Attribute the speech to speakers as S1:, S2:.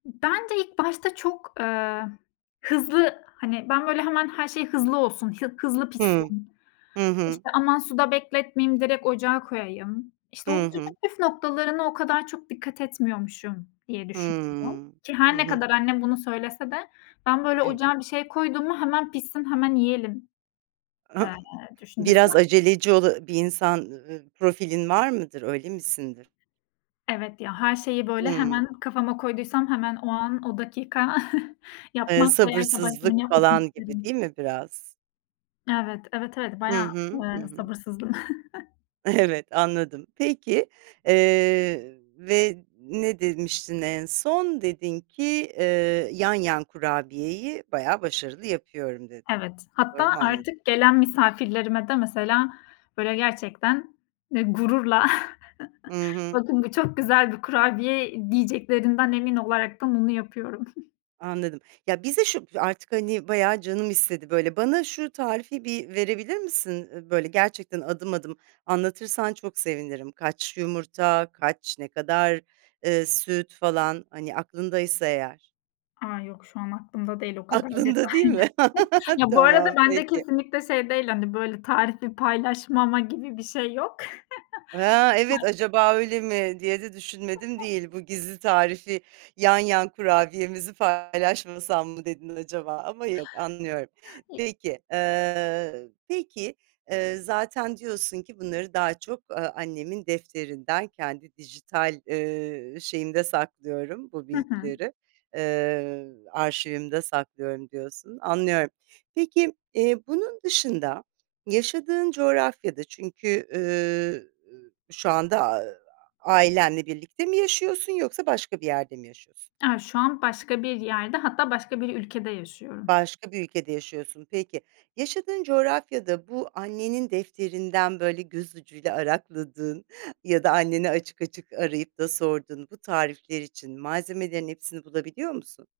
S1: Bence ilk başta çok, ııı, hızlı, hani, ben böyle hemen her şey hızlı olsun, hı hızlı
S2: Hıı.
S1: pişsin,
S2: Hı hı.
S1: işte, aman suda bekletmeyeyim direkt ocağa koyayım, işte, o
S2: Hı
S1: püf
S2: hı.
S1: püf noktalarına o kadar çok dikkat etmiyormuşum, diye düşünüyorum.
S2: Hıı.
S1: Ki
S2: Hı
S1: her ne
S2: hı.
S1: kadar annem bunu söylese de ben böyle
S2: Evet.
S1: ocağa bir şey koydum mu hemen pişsin, hemen yiyelim, eee, düşüncesinde
S2: Biraz aceleci ola ııı, bir insan, ııı, profilin var mıdır, öyle misindir?
S1: Evet, ya, her şeyi, böyle,
S2: Hıı.
S1: hemen kafama koyduysam hemen o an, o dakika
S2: Eee,
S1: yapmak bayağı, işte, başka birinin
S2: sabırsızlık
S1: yapmasını
S2: falan gibi,
S1: isterim.
S2: değil mi, biraz?
S1: Evet, evet, evet
S2: Hı
S1: bayağı,
S2: hı. Hı
S1: ııı,
S2: hı.
S1: sabırsızla
S2: Evet, anladım. Peki, eee, ve ne demiştin en son? Dedin ki, eee, yan yan kurabiyeyi bayağı başarılı yapıyorum dedin.
S1: Evet,
S2: Doğru
S1: hatta
S2: mu anladım?
S1: artık gelen misafirlerime de mesela, böyle, gerçekten, eee, gururla
S2: Hı hı.
S1: bakın bu çok güzel bir kurabiye diyeceklerinden emin olaraktan onu yapıyorum.
S2: Anladım. Ya, bize şu artık, artık bayağı canım istedi böyle. Bana şu tarifi bir verebilir misin? Iıı, böyle, gerçekten adım adım anlatırsan çok sevinirim. Kaç yumurta, kaç, ne kadar, ııı, süt falan, hani aklındaysa eğer.
S1: A, yok şu an aklımda değil o kadar
S2: Aklında değil
S1: detaylı.
S2: mi?
S1: Bu arada
S2: Tamam
S1: bende
S2: peki.
S1: kesinlikle şey değil, hani, böyle tarifi paylaşmama gibi bir şey yok.
S2: Ha, evet,
S1: Ha
S2: acaba öyle mi diye de düşünmedim değil. Bu gizli tarifi yan yan kurabiyemizi paylaşmasam mı dedin acaba ama yok anlıyorum.
S1: [unintelligible]
S2: Peki, ııı, peki, ııı, zaten diyorsun ki bunları daha çok, ııı, annemin defterinden, kendi dijital, ııı, şeyimde saklıyorum bu
S1: Hı hı.
S2: bilgileri, ııı, arşivimde saklıyorum diyorsun. Anlıyorum. Peki, eee, bunun dışında yaşadığın coğrafyada çünkü, ııı, şu anda a ailenle birlikte mi yaşıyorsun yoksa başka bir yerde mi yaşıyorsun?
S1: A, şu an başka bir yerde hatta başka bir ülkede yaşıyorum.
S2: Başka bir ülkede yaşıyorsun. Peki yaşadığın coğrafyada bu annenin defterinden böyle göz ucuyla arakladığın ya da anneni açık açık arayıp da sorduğun bu tarifler için malzemelerin hepsini bulabiliyor musun?